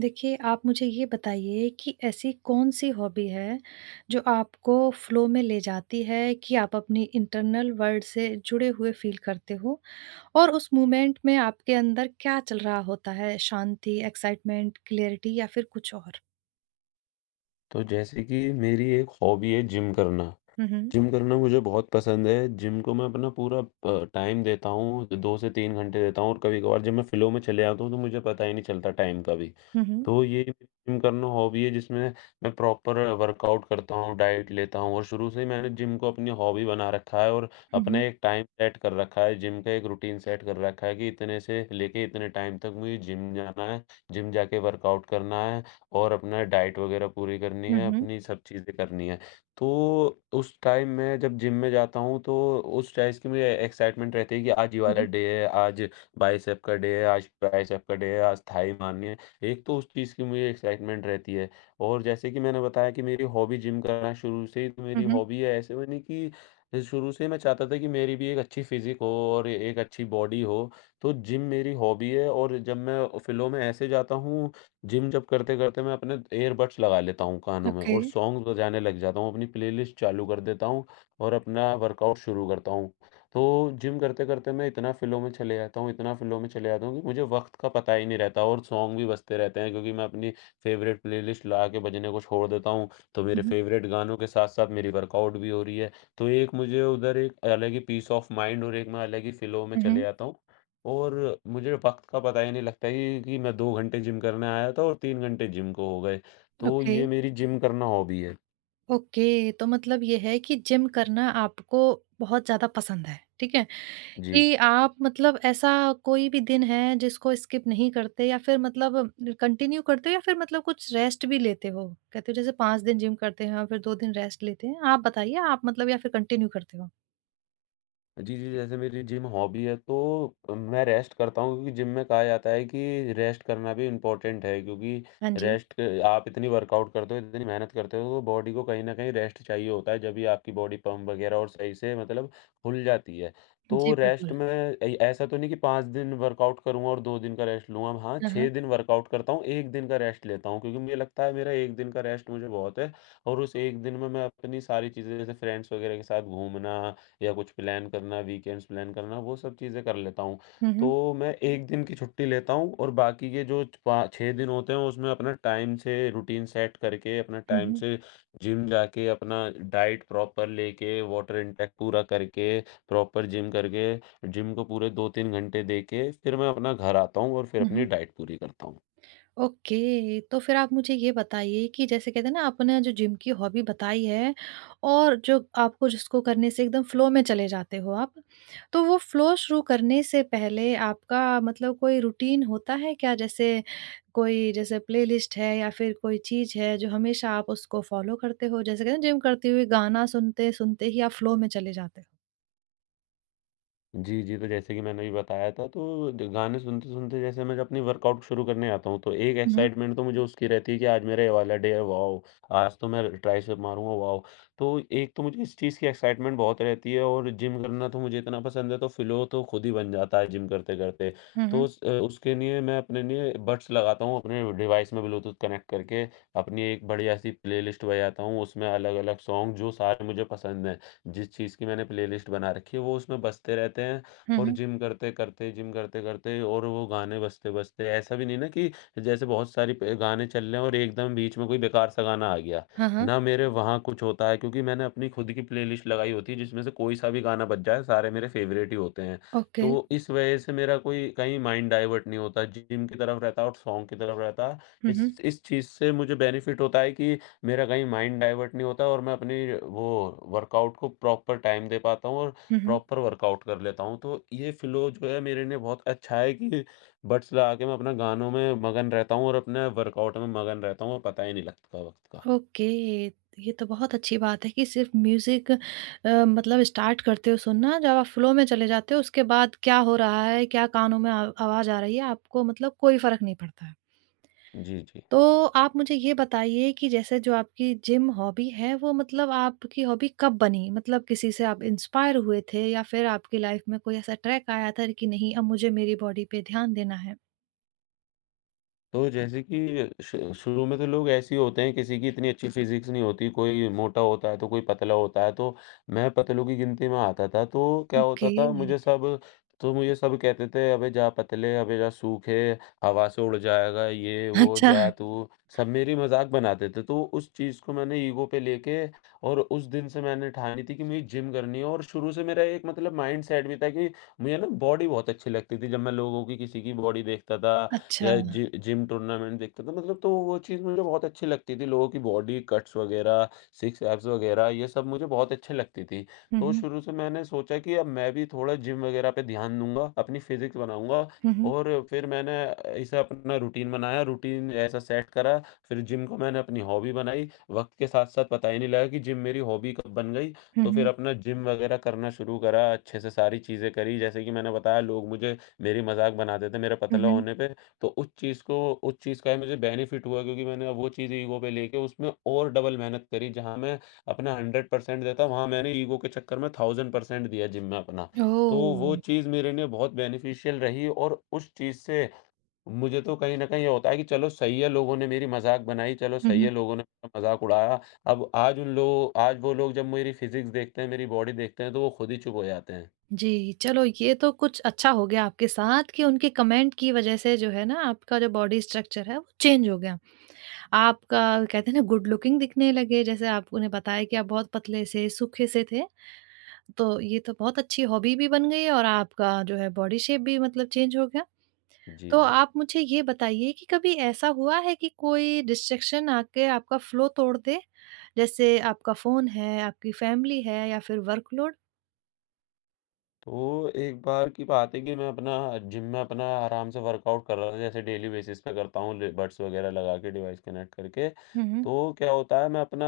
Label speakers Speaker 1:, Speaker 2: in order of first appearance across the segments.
Speaker 1: देखिए, आप मुझे ये बताइए कि ऐसी कौन-सी हॉबी है, जो आपको फ़्लो में ले जाती है कि आप अपनी इंटरनल वर्ल्ड से जुड़े हुए फ़ील करते हो? और उस मोमेंट में आपके अंदर क्या चल रहा होता है? शांति, एक्साइटमेंट, क्लैरिटी या फिर कुछ और?
Speaker 2: तो जैसे कि मेरी एक हॉबी है जिम करना।
Speaker 1: हुँ, हुँ।
Speaker 2: जिम करना मुझे बहुत पसंद है। जिम को मैं अपना पूरा टाइम देता हूँ, 2 से 3 घंटे देता हूँ और कभी-कभार जब मैं फ़्लो में चले जाता हूँ, तो मुझे पता ही नहीं चलता टाइम का भी।
Speaker 1: हुँ, हुँ।
Speaker 2: तो ये मेरी जिम करना हॉबी है, जिसमें मैं प्रॉपर वर्कआउट करता हूँ, डाइट लेता हूँ और शुरू से ही मैंने जिम को अपनी हॉबी बना रखा है और
Speaker 1: हुँ,
Speaker 2: अपना
Speaker 1: हुँ।
Speaker 2: एक टाइम सेट कर रखा है, जिम का एक रूटीन सेट कर रखा है कि इतने से लेके इतने टाइम तक मुझे जिम जाना है, जिम जाके वर्कआउट करना है और अपना डाइट वगैरह पूरी करनी
Speaker 1: हुँ,
Speaker 2: है,
Speaker 1: हुँ।
Speaker 2: अपनी सब चीज़ें करनी है। तो उस टाइम मैं जब जिम में जाता हूँ तो उस चीज़ की मुझे एक्साइटमेंट रहती है कि आज ये
Speaker 1: हुँ,
Speaker 2: वाला
Speaker 1: हुँ।
Speaker 2: डे है, आज बाइसेप का डे है, आज ट्राइसेप का डे है, आज थाई मारनी है। एक तो उस चीज़ की मुझे एक्साइटमेंट रहती है और जैसे कि मैंने बताया कि मेरी हॉबी जिम करना शुरू से ही तो मेरी
Speaker 1: हुँ, हुँ।
Speaker 2: हॉबी है। ऐसे में नहीं कि शुरू से ही मैं चाहता था कि मेरी भी एक अच्छी फ़िज़िक हो और एक अच्छी बॉडी हो, तो जिम मेरी हॉबी है। और जब मैं फ़िलहाल में ऐसे जाता हूँ, जिम जब करते-करते मैं अपने ईयरबड्स लगा लेता हूँ कानों में
Speaker 1: ओके।
Speaker 2: और सॉन्ग्स बजाने लग जाता हूँ, अपनी प्लेलिस्ट चालू कर देता हूँ और अपना वर्कआउट शुरू करता हूँ। तो जिम करते-करते मैं इतना फ़्लो में चले जाता हूँ, इतना फ़्लो में चले जाता हूँ कि मुझे वक़्त का पता ही नहीं रहता और सॉन्ग भी बजते रहते हैं क्योंकि मैं अपनी फ़ेवरेट प्लेलिस्ट लगा के बजने को छोड़ देता हूँ। तो
Speaker 1: हुँ,
Speaker 2: मेरे
Speaker 1: हुँ।
Speaker 2: फ़ेवरेट गानों के साथ-साथ मेरी वर्कआउट भी हो रही है। तो एक मुझे उधर एक अलग ही पीस ऑफ माइंड और एक मैं अलग ही फ़्लो में
Speaker 1: हुँ,
Speaker 2: चले
Speaker 1: हुँ।
Speaker 2: जाता हूँ। और मुझे वक़्त का पता ही नहीं लगता कि मैं 2 घंटे जिम करने आया था और 3 घंटे जिम को हो गए। तो
Speaker 1: ओके।
Speaker 2: ये मेरी जिम करना हॉबी है।
Speaker 1: ओके, तो मतलब ये है कि जिम करना आपको बहुत ज़्यादा पसंद है, ठीक है?
Speaker 2: जी।
Speaker 1: कि आप मतलब ऐसा कोई भी दिन है जिसको स्किप नहीं करते या फिर मतलब कंटिन्यू करते हो या फिर मतलब कुछ रेस्ट भी लेते हो? कहते हो जैसे 5 दिन जिम करते हैं और फिर 2 दिन रेस्ट लेते हैं। आप बताइए आप मतलब या फिर कंटिन्यू करते हो?
Speaker 2: जी, जी, जैसे मेरी जिम हॉबी है तो मैं रेस्ट करता हूँ क्योंकि जिम में कहा जाता है कि रेस्ट करना भी इम्पोर्टेंट है क्योंकि
Speaker 1: हाँ जी।
Speaker 2: रेस्ट आप इतनी वर्कआउट करते हो, इतनी मेहनत करते हो तो बॉडी को कहीं न कहीं रेस्ट चाहिए होता है, जभी आपकी बॉडी पम्प वगैरह और सही से मतलब खुल जाती है। तो
Speaker 1: जी,
Speaker 2: रेस्ट
Speaker 1: बिल्कुल।
Speaker 2: में ऐ ऐसा तो नहीं कि 5 दिन वर्कआउट करूँगा और 2 दिन का रेस्ट लूँगा, हाँ
Speaker 1: हाँ,
Speaker 2: 6
Speaker 1: हाँ।
Speaker 2: दिन वर्कआउट करता हूँ, 1 दिन का रेस्ट लेता हूँ क्योंकि मुझे लगता है मेरा 1 दिन का रेस्ट मुझे बहुत है। और उस 1 दिन में मैं अपनी सारी चीज़ें जैसे फ्रेंड्स वगैरह के साथ घूमना या कुछ प्लान करना, वीकेंड्स प्लान करना, वो सब चीज़ें कर लेता हूँ।
Speaker 1: हुँ,
Speaker 2: तो
Speaker 1: हुँ।
Speaker 2: मैं 1 दिन की छुट्टी लेता हूँ और बाकी के जो पा 6 दिन होते हैं उसमें अपना टाइम से रूटीन सेट करके, अपना
Speaker 1: हुँ,
Speaker 2: टाइम
Speaker 1: हुँ।
Speaker 2: से जिम जाके, अपना डाइट प्रॉपर लेके, वाटर इंटेक पूरा करके, प्रॉपर जिम करके, जिम को पूरे 2-3 घंटे देके, फिर मैं अपना घर आता हूँ और फिर
Speaker 1: हुँ,
Speaker 2: अपनी
Speaker 1: हुँ।
Speaker 2: डाइट पूरी करता हूँ।
Speaker 1: ओके, तो फिर आप मुझे ये बताइए कि जैसे कहते हैं ना आपने जो जिम की हॉबी बताई है और जो आपको जिसको करने से एकदम फ्लो में चले जाते हो आप, तो वो फ्लो शुरू करने से पहले आपका मतलब कोई रूटीन होता है क्या? जैसे कोई जैसे प्लेलिस्ट है या फिर कोई चीज़ है जो हमेशा आप उसको फॉलो करते हो? जैसे कहते हैं जिम करते हुए गाना सुनते-सुनते ही आप फ्लो में चले जाते हो।
Speaker 2: जी, जी। तो जैसे कि मैंने अभी बताया था तो ज गाने सुनते-सुनते जैसे मैं जब अपनी वर्कआउट शुरू करने जाता हूँ तो एक
Speaker 1: हुँ, हुँ।
Speaker 2: एक्साइटमेंट तो मुझे उसकी रहती है कि आज मेरा ये वाला डे है, वॉव! आज तो मैं ट्राइसेप मारूँगा, वॉव! तो एक तो मुझे इस चीज़ की एक्साइटमेंट बहुत रहती है और जिम करना तो मुझे इतना पसंद है तो फ़्लो तो खुद ही बन जाता है जिम करते-करते।
Speaker 1: हुँ,
Speaker 2: तो
Speaker 1: हुँ।
Speaker 2: उस उसके लिए मैं अपने लिए बड्स लगाता हूँ अपने डिवाइस में ब्लूटूथ कनेक्ट करके, अपनी एक बढ़िया-सी प्लेलिस्ट बजाता हूँ उसमें अलग-अलग सॉन्ग जो सारे मुझे पसंद हैं। जिस चीज़ की मैंने प्लेलिस्ट बना रखी है वो उसमें बजते रहते हैं
Speaker 1: हुँ,
Speaker 2: और
Speaker 1: हुँ।
Speaker 2: जिम करते-करते और वो गाने बजते-बजते ऐसा भी नहीं ना कि जैसे बहुत सारी प गाने चल रहे हैं और एकदम बीच में कोई बेकार सा गाना आ गया।
Speaker 1: हाँ, हाँ।
Speaker 2: ना मेरे वहाँ कुछ होता है क्योंकि मैंने अपनी खुद की प्लेलिस्ट लगाई होती है जिसमें से कोई सा भी गाना बज जाए सारे मेरे फ़ेवरेट ही होते हैं।
Speaker 1: ओके।
Speaker 2: तो इस वज़ह से मेरा कोई कहीं माइंड डाइवर्ट नहीं होता, जिम की तरफ रहता है और सॉन्ग की तरफ रहता है।
Speaker 1: हुँ, हुँ।
Speaker 2: इस चीज़ से मुझे बेनिफिट होता है कि मेरा कहीं माइंड डाइवर्ट नहीं होता और मैं अपनी वो वर्कआउट को प्रॉपर टाइम दे पाता हूँ और
Speaker 1: हुँ, हुँ।
Speaker 2: प्रॉपर वर्कआउट कर लेता हूँ। तो ये फ़्लो जो है मेरे लिए बहुत अच्छा है कि बड्स लगा के मैं अपना गानों में मगन रहता हूँ और अपने वर्कआउट में मगन रहता हूँ और पता ही नहीं लगता वक़्त का।
Speaker 1: ओके, ये तो बहुत अच्छी बात है कि सिर्फ़ म्यूज़िक मतलब स्टार्ट करते हो सुनना, जब आप फ़्लो में चले जाते हो उसके बाद क्या हो रहा है, क्या कानों में आ आवाज़ आ रही है, आपको मतलब कोई फ़र्क नहीं पड़ता है।
Speaker 2: जी, जी।
Speaker 1: तो आप मुझे ये बताइए कि जैसे जो आपकी जिम हॉबी है, वो मतलब आपकी हॉबी कब बनी? मतलब किसी से आप इंस्पायर हुए थे या फिर आपकी लाइफ़ में कोई ऐसा ट्रैक आया था कि नहीं अब मुझे मेरी बॉडी पे ध्यान देना है?
Speaker 2: तो जैसे कि शु शुरू में तो लोग ऐसे ही होते हैं, किसी की इतनी अच्छी फिज़िक्स नहीं होती, कोई मोटा होता है, तो कोई पतला होता है, तो मैं पतलों की गिनती में आता था। तो क्या होता
Speaker 1: ओके,
Speaker 2: था मुझे सब तो मुझे सब कहते थे, "अबे जा पतले, अबे जा सूखे, हवा से उड़ जाएगा, ये वो,
Speaker 1: अच्छा,
Speaker 2: जा तू।" सब मेरी मज़ाक बनाते थे। तो उस चीज़ को मैंने ईगो पे लेके और उस दिन से मैंने ठानी थी कि मुझे जिम करनी है और शुरू से मेरा एक मतलब माइंडसेट भी था कि मुझे ना बॉडी बहुत अच्छी लगती थी। जब मैं लोगों की किसी की बॉडी देखता था या
Speaker 1: अच्छा।
Speaker 2: जि जिम टूर्नामेंट देखता था मतलब तो वो चीज़ मुझे बहुत अच्छी लगती थी, लोगों की बॉडी कट्स वगैरह, सिक्स एब्स वगैरह ये सब मुझे बहुत अच्छी लगती थी।
Speaker 1: हुँ,
Speaker 2: तो
Speaker 1: हुँ।
Speaker 2: शुरू से मैंने सोचा कि अब मैं भी थोड़ा जिम वगैरह पे ध्यान दूँगा, अपनी फिज़िक्स बनाऊँगा
Speaker 1: हुँ, हुँ।
Speaker 2: और फिर मैंने ऐसा अपना रूटीन बनाया, रूटीन ऐसा सेट करा, फिर जिम को मैंने अपनी हॉबी बनाई। वक़्त के साथ-साथ पता ही नहीं लगा कि जिम मेरी हॉबी कब बन गई,
Speaker 1: हुँ,
Speaker 2: तो फिर
Speaker 1: हुँ।
Speaker 2: अपना जिम वगैरह करना शुरू करा, अच्छे से सारी चीज़ें करी। जैसे कि मैंने बताया लोग मुझे मेरी मज़ाक बनाते थे मेरे
Speaker 1: हुँ,
Speaker 2: पतला
Speaker 1: हुँ।
Speaker 2: होने पे। तो उस चीज़ का मुझे बेनिफिट हुआ क्योंकि मैंने अब वो चीज़ ईगो पे लेके उसमें और डबल मेहनत करी। जहाँ मैं अपना 100% देता वहाँ मैंने ईगो के चक्कर में 1000% दिया जिम में अपना। तो वो
Speaker 1: ओह!
Speaker 2: चीज़ मेरे लिए बहुत बेनिफिशियल रही और उस चीज़ से मुझे तो कहीं न कहीं ये होता है कि चलो सही है लोगों ने मेरी मज़ाक बनाई, चलो
Speaker 1: हुँ,
Speaker 2: सही है
Speaker 1: हुँ।
Speaker 2: लोगों ने मेरा मज़ाक उड़ाया। अब आज वो लोग जब मेरी फिज़िक्स देखते हैं, मेरी बॉडी देखते हैं तो वो खुद ही चुप हो जाते हैं।
Speaker 1: जी, चलो ये तो कुछ अच्छा हो गया आपके साथ कि उनके कमेंट की वजह से जो है ना आपका जो बॉडी स्ट्रक्चर है वो चेंज हो गया। आपका कहते हैं ना गुड लुकिंग दिखने लगे जैसे आपने बताया कि आप बहुत पतले से, सूखे से थे। तो ये तो बहुत अच्छी हॉबी भी बन गई और आपका जो है बॉडी शेप भी मतलब चेंज हो गया।
Speaker 2: जी,
Speaker 1: तो
Speaker 2: जी।
Speaker 1: आप मुझे ये बताइए कि कभी ऐसा हुआ है कि कोई डिस्ट्रैक्शन आके आपका फ्लो तोड़ दे? जैसे आपका फ़ोन है, आपकी फैमिली है या फिर वर्कलोड?
Speaker 2: तो एक बार की बात है कि मैं अपना जिम में अपना आराम से वर्कआउट कर रहा था, जैसे डेली बेसिस पे करता हूँ, ले बड्स वगैरह लगा के डिवाइस कनेक्ट करके।
Speaker 1: हुँ, हुँ।
Speaker 2: तो क्या होता है मैं अपना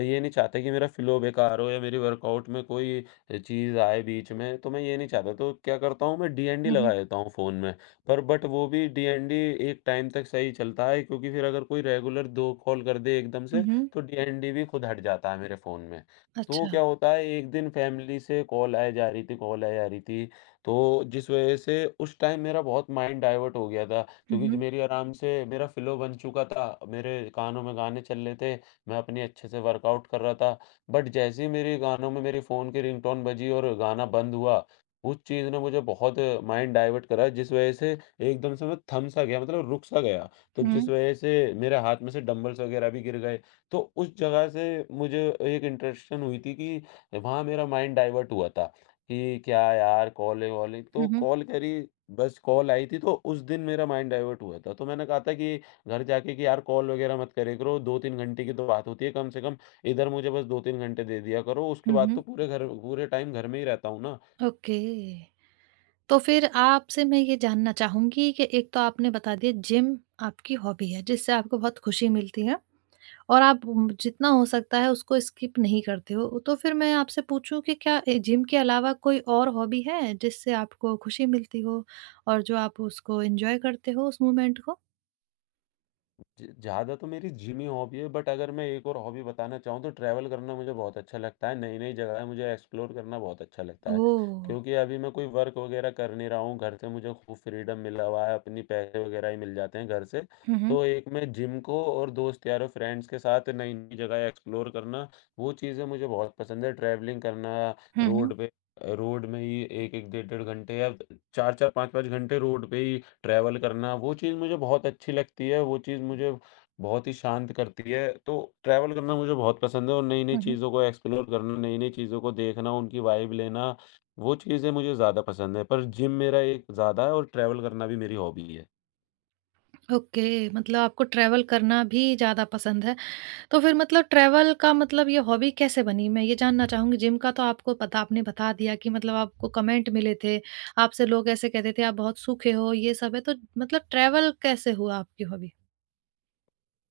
Speaker 2: ये नहीं चाहता कि मेरा फ्लो बेकार हो या मेरी वर्कआउट में कोई चीज़ आए बीच में, तो मैं ये नहीं चाहता। तो क्या करता हूँ मैं डीएनडी
Speaker 1: हुँ, हुँ।
Speaker 2: लगा देता हूँ फ़ोन में, पर बट वो भी डीएनडी एक टाइम तक सही चलता है क्योंकि फिर अगर कोई रेगुलर 2 कॉल कर दे एकदम से,
Speaker 1: हुँ, हुँ।
Speaker 2: तो डीएनडी भी खुद हट जाता है मेरे फ़ोन में। तो
Speaker 1: अच्छा।
Speaker 2: क्या होता है एक दिन फैमिली से कॉल आए जा रही थी। तो जिस वजह से उस टाइम मेरा बहुत माइंड डाइवर्ट हो गया था
Speaker 1: हुँ,
Speaker 2: क्योंकि ज
Speaker 1: हुँ।
Speaker 2: मेरी आराम से मेरा फ़्लो बन चुका था। मेरे कानों में गाने चल रहे थे, मैं अपनी अच्छे से वर्कआउट कर रहा था। बट जैसे ही मेरे गानों में मेरे फ़ोन की रिंगटोन बजी और गाना बंद हुआ, उस चीज़ ने मुझे बहुत माइंड डाइवर्ट करा जिस वजह से एकदम से मैं थम सा गया मतलब रुक सा गया। तो जिस वजह से मेरे हाथ में से डंबल्स वगैरह भी गिर गए। तो उस जगह से मुझे एक इंटरेक्शन हुई थी कि वहाँ मेरा माइंड डाइवर्ट हुआ था कि क्या यार कॉल है वॉल है तो
Speaker 1: हुँ, हुँ।
Speaker 2: कॉल करी, बस कॉल आई थी। तो उस दिन मेरा माइंड डाइवर्ट हुआ था तो मैंने कहा था कि घर जाके कि यार कॉल वगैरह मत करे करो, 2-3 घंटे की तो बात होती है कम से कम, इधर मुझे बस 2-3 घंटे दे दिया करो, उसके
Speaker 1: हुँ,
Speaker 2: बाद तो
Speaker 1: हुँ।
Speaker 2: पूरे घर पूरे टाइम घर में ही रहता हूँ ना।
Speaker 1: ओके। तो फिर आपसे मैं ये जानना चाहूँगी कि एक तो आपने बता दिया जिम आपकी हॉबी है जिससे आपको बहुत खुशी मिलती है और आप जितना हो सकता है उसको स्किप नहीं करते हो। तो फिर मैं आपसे पूछूँ कि क्या जिम के अलावा कोई और हॉबी है जिससे आपको खुशी मिलती हो और जो आप उसको एन्जॉय करते हो उस मोमेंट को?
Speaker 2: ज ज़्यादा तो मेरी जिम ही हॉबी है, बट अगर मैं एक और हॉबी बताना चाहूँ तो ट्रैवल करना मुझे बहुत अच्छा लगता है, नई-नई जगह मुझे एक्सप्लोर करना बहुत अच्छा लगता है।
Speaker 1: ओह!
Speaker 2: क्योंकि अभी मैं कोई वर्क वगैरह कर नहीं रहा हूँ, घर से मुझे खूब फ्रीडम मिला हुआ है, अपनी पैसे वगैरह ही मिल जाते हैं घर से।
Speaker 1: हुँ, हुँ।
Speaker 2: तो एक मैं जिम को और दोस्त यारों फ्रेंड्स के साथ नई-नई जगह एक्सप्लोर करना, वो चीज़ें मुझे बहुत पसंद है। ट्रैवलिंग करना,
Speaker 1: हुँ, हुँ।
Speaker 2: रोड पे रोड में ही 1-1 डेढ़-डेढ़ घंटे या 4-4 5-5 घंटे रोड पे ही ट्रैवल करना, वो चीज़ मुझे बहुत अच्छी लगती है, वो चीज़ मुझे बहुत ही शांत करती है। तो ट्रैवल करना मुझे बहुत पसंद है और नई-नई
Speaker 1: हुँ, हुँ।
Speaker 2: चीज़ों को एक्सप्लोर करना, नई-नई चीज़ों को देखना, उनकी वाइब लेना, वो चीज़ें मुझे ज़्यादा पसंद है। पर जिम मेरा एक ज़्यादा है और ट्रैवल करना भी मेरी हॉबी है।
Speaker 1: ओके, मतलब आपको ट्रैवल करना भी ज़्यादा पसंद है, तो फिर मतलब ट्रैवल का मतलब ये हॉबी कैसे बनी? मैं ये जानना चाहूँगी। जिम का तो आपको पता आपने बता दिया कि मतलब आपको कमेंट मिले थे, आपसे लोग ऐसे कहते थे आप बहुत सूखे हो, ये सब है, तो मतलब ट्रैवल कैसे हुआ आपकी हॉबी?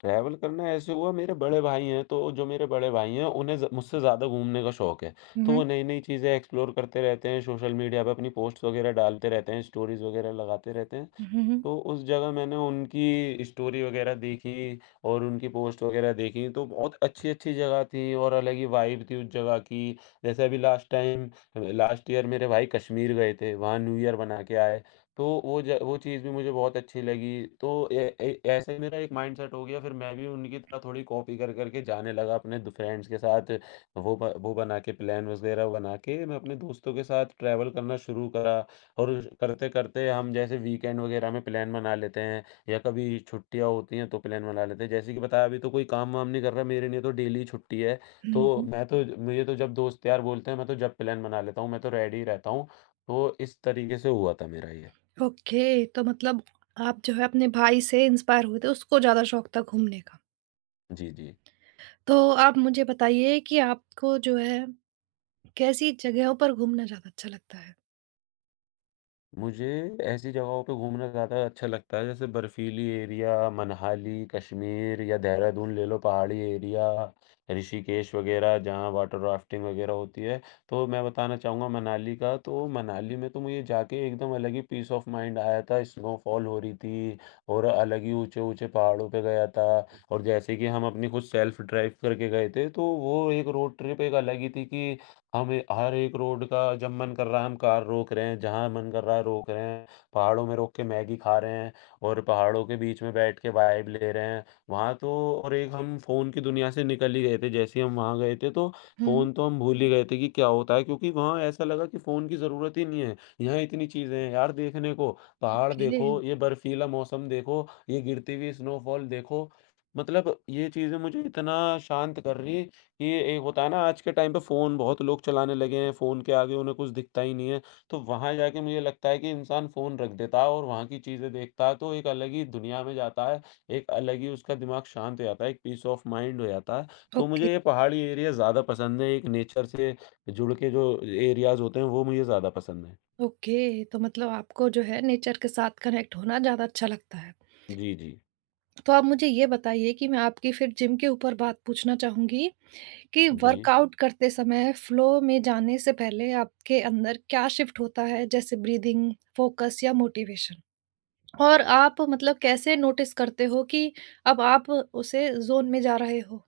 Speaker 2: ट्रैवल करना ऐसे हुआ मेरे बड़े भाई हैं, तो जो मेरे बड़े भाई हैं उन्हें ज़ मुझसे ज़्यादा घूमने का शौक है।
Speaker 1: हुँ,
Speaker 2: तो वो
Speaker 1: हुँ।
Speaker 2: नई-नई चीज़ें एक्सप्लोर करते रहते हैं, सोशल मीडिया पे अपनी पोस्ट्स वगैरह डालते रहते हैं, स्टोरीज़ वगैरह लगाते रहते हैं।
Speaker 1: हुँ, हुँ,
Speaker 2: तो उस जगह मैंने उनकी स्टोरी वगैरह देखी और उनकी पोस्ट वगैरह देखी, तो बहुत अच्छी-अच्छी जगह थी और अलग ही वाइब थी उस जगह की। जैसे अभी लास्ट ईयर मेरे भाई कश्मीर गए थे, वहाँ न्यू ईयर मना के आए, तो वो चीज़ भी मुझे बहुत अच्छी लगी। तो ए ए ऐसे ही मेरा एक माइंडसेट हो गया, फिर मैं भी उनकी तरह थोड़ी कॉपी कर के जाने लगा अपने दो फ्रेंड्स के साथ। वो बना के प्लान वगैरह बना के मैं अपने दोस्तों के साथ ट्रैवल करना शुरू करा। और करते करते हम जैसे वीकेंड वगैरह में प्लान बना लेते हैं या कभी छुट्टियाँ होती हैं तो प्लान बना लेते हैं, जैसे कि बताया अभी तो कोई काम वाम नहीं कर रहा मेरे लिए तो डेली छुट्टी है।
Speaker 1: हुँ,
Speaker 2: तो
Speaker 1: हुँ।
Speaker 2: मैं तो मुझे तो जब दोस्त यार बोलते हैं, मैं तो जब प्लान बना लेता हूँ मैं तो रेडी रहता हूँ। तो इस तरीके से हुआ था मेरा ये।
Speaker 1: ओके, तो मतलब आप जो है अपने भाई से इंस्पायर हुए थे, उसको ज़्यादा शौक था घूमने का।
Speaker 2: जी, जी।
Speaker 1: तो आप मुझे बताइए कि आपको जो है, कैसी जगहों पर घूमना ज़्यादा अच्छा लगता है?
Speaker 2: मुझे ऐसी जगहों पे घूमना ज़्यादा अच्छा लगता है, जैसे बर्फीली एरिया, मनाली, कश्मीर या देहरादून ले लो, पहाड़ी एरिया, ऋषिकेश वगैरह जहाँ वाटर राफ्टिंग वगैरह होती है। तो मैं बताना चाहूँगा मनाली का, तो मनाली में तो मुझे जाके एकदम अलग ही पीस ऑफ माइंड आया था। स्नोफॉल हो रही थी और अलग ही ऊँचे-ऊँचे पहाड़ों पे गया था। और जैसे कि हम अपनी खुद सेल्फ ड्राइव करके गए थे, तो वो एक रोड ट्रिप एक अलग ही थी कि हमें हर एक रोड का जब मन कर रहा है हम कार रोक रहे हैं, जहाँ मन कर रहा है रोक रहे हैं, पहाड़ों में रोक के मैगी खा रहे हैं और पहाड़ों के बीच में बैठ के वाइब ले रहे हैं। वहाँ तो और एक हम फ़ोन की दुनिया से निकल ही गए थे, जैसे ही हम वहाँ गए थे तो
Speaker 1: हुँ,
Speaker 2: फ़ोन तो हम भूल ही गए थे कि क्या होता है, क्योंकि वहाँ ऐसा लगा कि फ़ोन की ज़रूरत ही नहीं है। यहाँ इतनी चीज़ें हैं यार देखने को, पहाड़
Speaker 1: ओके,
Speaker 2: देखो, ये बर्फीला मौसम देखो, ये गिरती हुई स्नोफॉल देखो। मतलब ये चीज़ें मुझे इतना शांत कर रही है कि एक होता है ना, आज के टाइम पे फ़ोन बहुत लोग चलाने लगे हैं, फ़ोन के आगे उन्हें कुछ दिखता ही नहीं है। तो वहाँ जाके मुझे लगता है कि इंसान फ़ोन रख देता है और वहाँ की चीज़ें देखता है तो एक अलग ही दुनिया में जाता है, एक अलग ही उसका दिमाग शांत हो जाता है, एक पीस ऑफ माइंड हो जाता है। तो
Speaker 1: ओके,
Speaker 2: मुझे ये पहाड़ी एरिया ज़्यादा पसंद है, एक नेचर से जुड़ के जो एरियाज़ होते हैं वो मुझे ज़्यादा पसंद हैं।
Speaker 1: ओके। तो मतलब आपको जो है नेचर के साथ कनेक्ट होना ज़्यादा अच्छा लगता है।
Speaker 2: जी, जी।
Speaker 1: तो आप मुझे ये बताइए कि मैं आपकी फिर जिम के ऊपर बात पूछना चाहूँगी कि
Speaker 2: जी।
Speaker 1: वर्कआउट करते समय फ़्लो में जाने से पहले आपके अंदर क्या शिफ्ट होता है जैसे ब्रीथिंग, फ़ोकस या मोटिवेशन? और आप मतलब कैसे नोटिस करते हो कि अब आप उसे ज़ोन में जा रहे हो?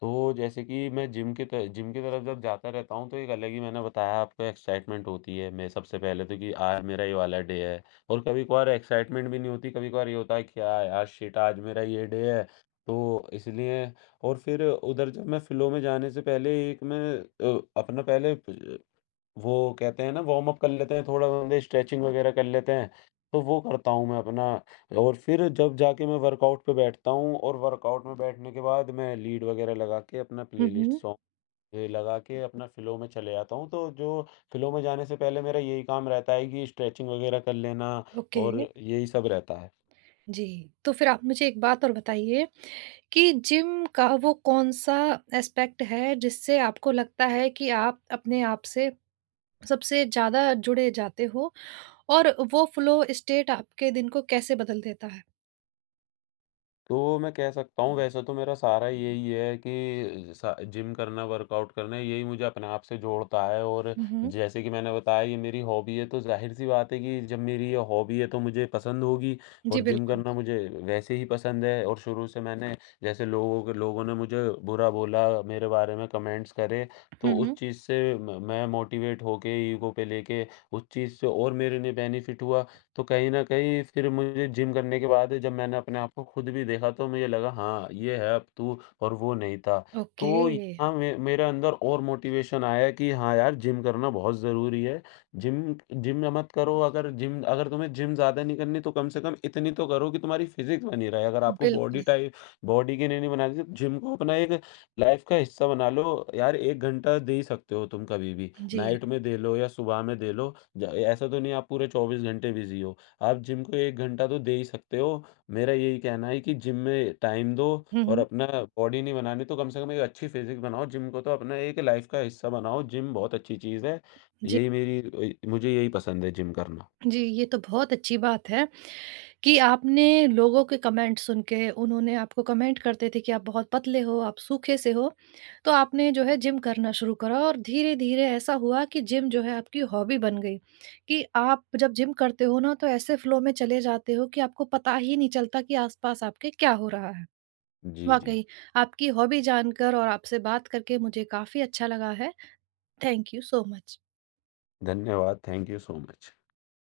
Speaker 2: तो जैसे कि मैं जिम की तरफ जब जाता रहता हूँ, तो एक अलग ही, मैंने बताया आपको, एक्साइटमेंट होती है। मैं सबसे पहले तो कि आज मेरा ये वाला डे है, और कभी-कभार एक्साइटमेंट भी नहीं होती, कभी-कभार ये होता है क्या यार शिट आज मेरा ये डे है, तो इसलिए। और फिर उधर जब मैं फ़्लो में जाने से पहले एक मैं अपना पहले वो कहते हैं ना वार्म अप कर लेते हैं, थोड़ा बंदे स्ट्रेचिंग वगैरह कर लेते हैं, तो वो करता हूँ मैं अपना। और फिर जब जाके मैं वर्कआउट पे बैठता हूँ, और वर्कआउट में बैठने के बाद मैं लीड वगैरह लगा के अपना
Speaker 1: हुँ,
Speaker 2: प्लेलिस्ट
Speaker 1: हुँ।
Speaker 2: सॉन्ग ये लगा के अपना फ़्लो में चले जाता हूँ। तो जो फ़्लो में जाने से पहले मेरा यही काम रहता है कि स्ट्रेचिंग वगैरह कर लेना
Speaker 1: ओके,
Speaker 2: और यही सब रहता है।
Speaker 1: जी। तो फिर आप मुझे एक बात और बताइए कि जिम का वो कौन-सा एस्पेक्ट है जिससे आपको लगता है कि आप अपने आप से सबसे ज़्यादा जुड़े जाते हो और वो फ़्लो स्टेट आपके दिन को कैसे बदल देता है?
Speaker 2: तो मैं कह सकता हूँ वैसे तो मेरा सारा यही है कि सा जिम करना, वर्कआउट करना यही मुझे अपने आप से जोड़ता है। और
Speaker 1: हुँ, हुँ।
Speaker 2: जैसे कि मैंने बताया ये मेरी हॉबी है, तो ज़ाहिर-सी बात है कि जब मेरी ये हॉबी है तो मुझे पसंद होगी।
Speaker 1: जी,
Speaker 2: और जिम
Speaker 1: बिल्कुल।
Speaker 2: करना मुझे वैसे ही पसंद है, और शुरू से मैंने जैसे लोगों ने मुझे बुरा बोला, मेरे बारे में कमेंट्स करे, तो
Speaker 1: हुँ,
Speaker 2: उस
Speaker 1: हुँ।
Speaker 2: चीज़ से म मैं मोटिवेट होके ईगो पे लेके उस चीज़ से और मेरे लिए बेनिफिट हुआ। तो कहीं न कहीं फिर मुझे जिम करने के बाद जब मैंने अपने आप को खुद भी देखा तो मुझे लगा, हाँ, ये है अब तू, और वो नहीं था।
Speaker 1: ओके,
Speaker 2: तो यहाँ मे मेरे अंदर और मोटिवेशन आया कि हाँ यार जिम करना बहुत ज़रूरी है। जिम जिम ना मत करो, अगर जिम अगर तुम्हें जिम ज़्यादा नहीं करनी तो कम से कम इतनी तो करो कि तुम्हारी फिज़िक्स बनी रहे। अगर आपको
Speaker 1: बिल्कुल।
Speaker 2: बॉडी के लिए नहीं बनानी तो जिम को अपना एक लाइफ़ का हिस्सा बना लो। यार 1 घंटा दे ही सकते हो तुम कभी भी,
Speaker 1: जी।
Speaker 2: नाइट में दे लो या सुबह में दे लो। ज ऐसा तो नहीं आप पूरे 24 घंटे बिज़ी हो। आप जिम को 1 घंटा तो दे ही सकते हो। मेरा यही कहना है कि जिम में टाइम दो
Speaker 1: हुँ,
Speaker 2: और
Speaker 1: हुँ।
Speaker 2: अपना बॉडी नहीं बनानी तो कम से कम एक अच्छी फ़िज़िक बनाओ। जिम को तो अपना एक लाइफ़ का हिस्सा बनाओ। जिम बहुत अच्छी चीज़ है।
Speaker 1: जी,
Speaker 2: यही मेरी। मुझे यही पसंद है जिम करना।
Speaker 1: जी, ये तो बहुत अच्छी बात है। कि आपने लोगों के कमेंट सुन के उन्होंने आपको कमेंट करते थे कि आप बहुत पतले हो, आप सूखे से हो, तो आपने जो है जिम करना शुरू करा और धीरे-धीरे ऐसा हुआ कि जिम जो है आपकी हॉबी बन गई, कि आप जब जिम करते हो ना तो ऐसे फ्लो में चले जाते हो कि आपको पता ही नहीं चलता कि आस-पास आपके क्या हो रहा है।
Speaker 2: जी, जी।
Speaker 1: वाक़ई आपकी हॉबी जानकर और आपसे बात करके मुझे काफ़ी अच्छा लगा है। Thank you so much.
Speaker 2: धन्यवाद। Thank you so much.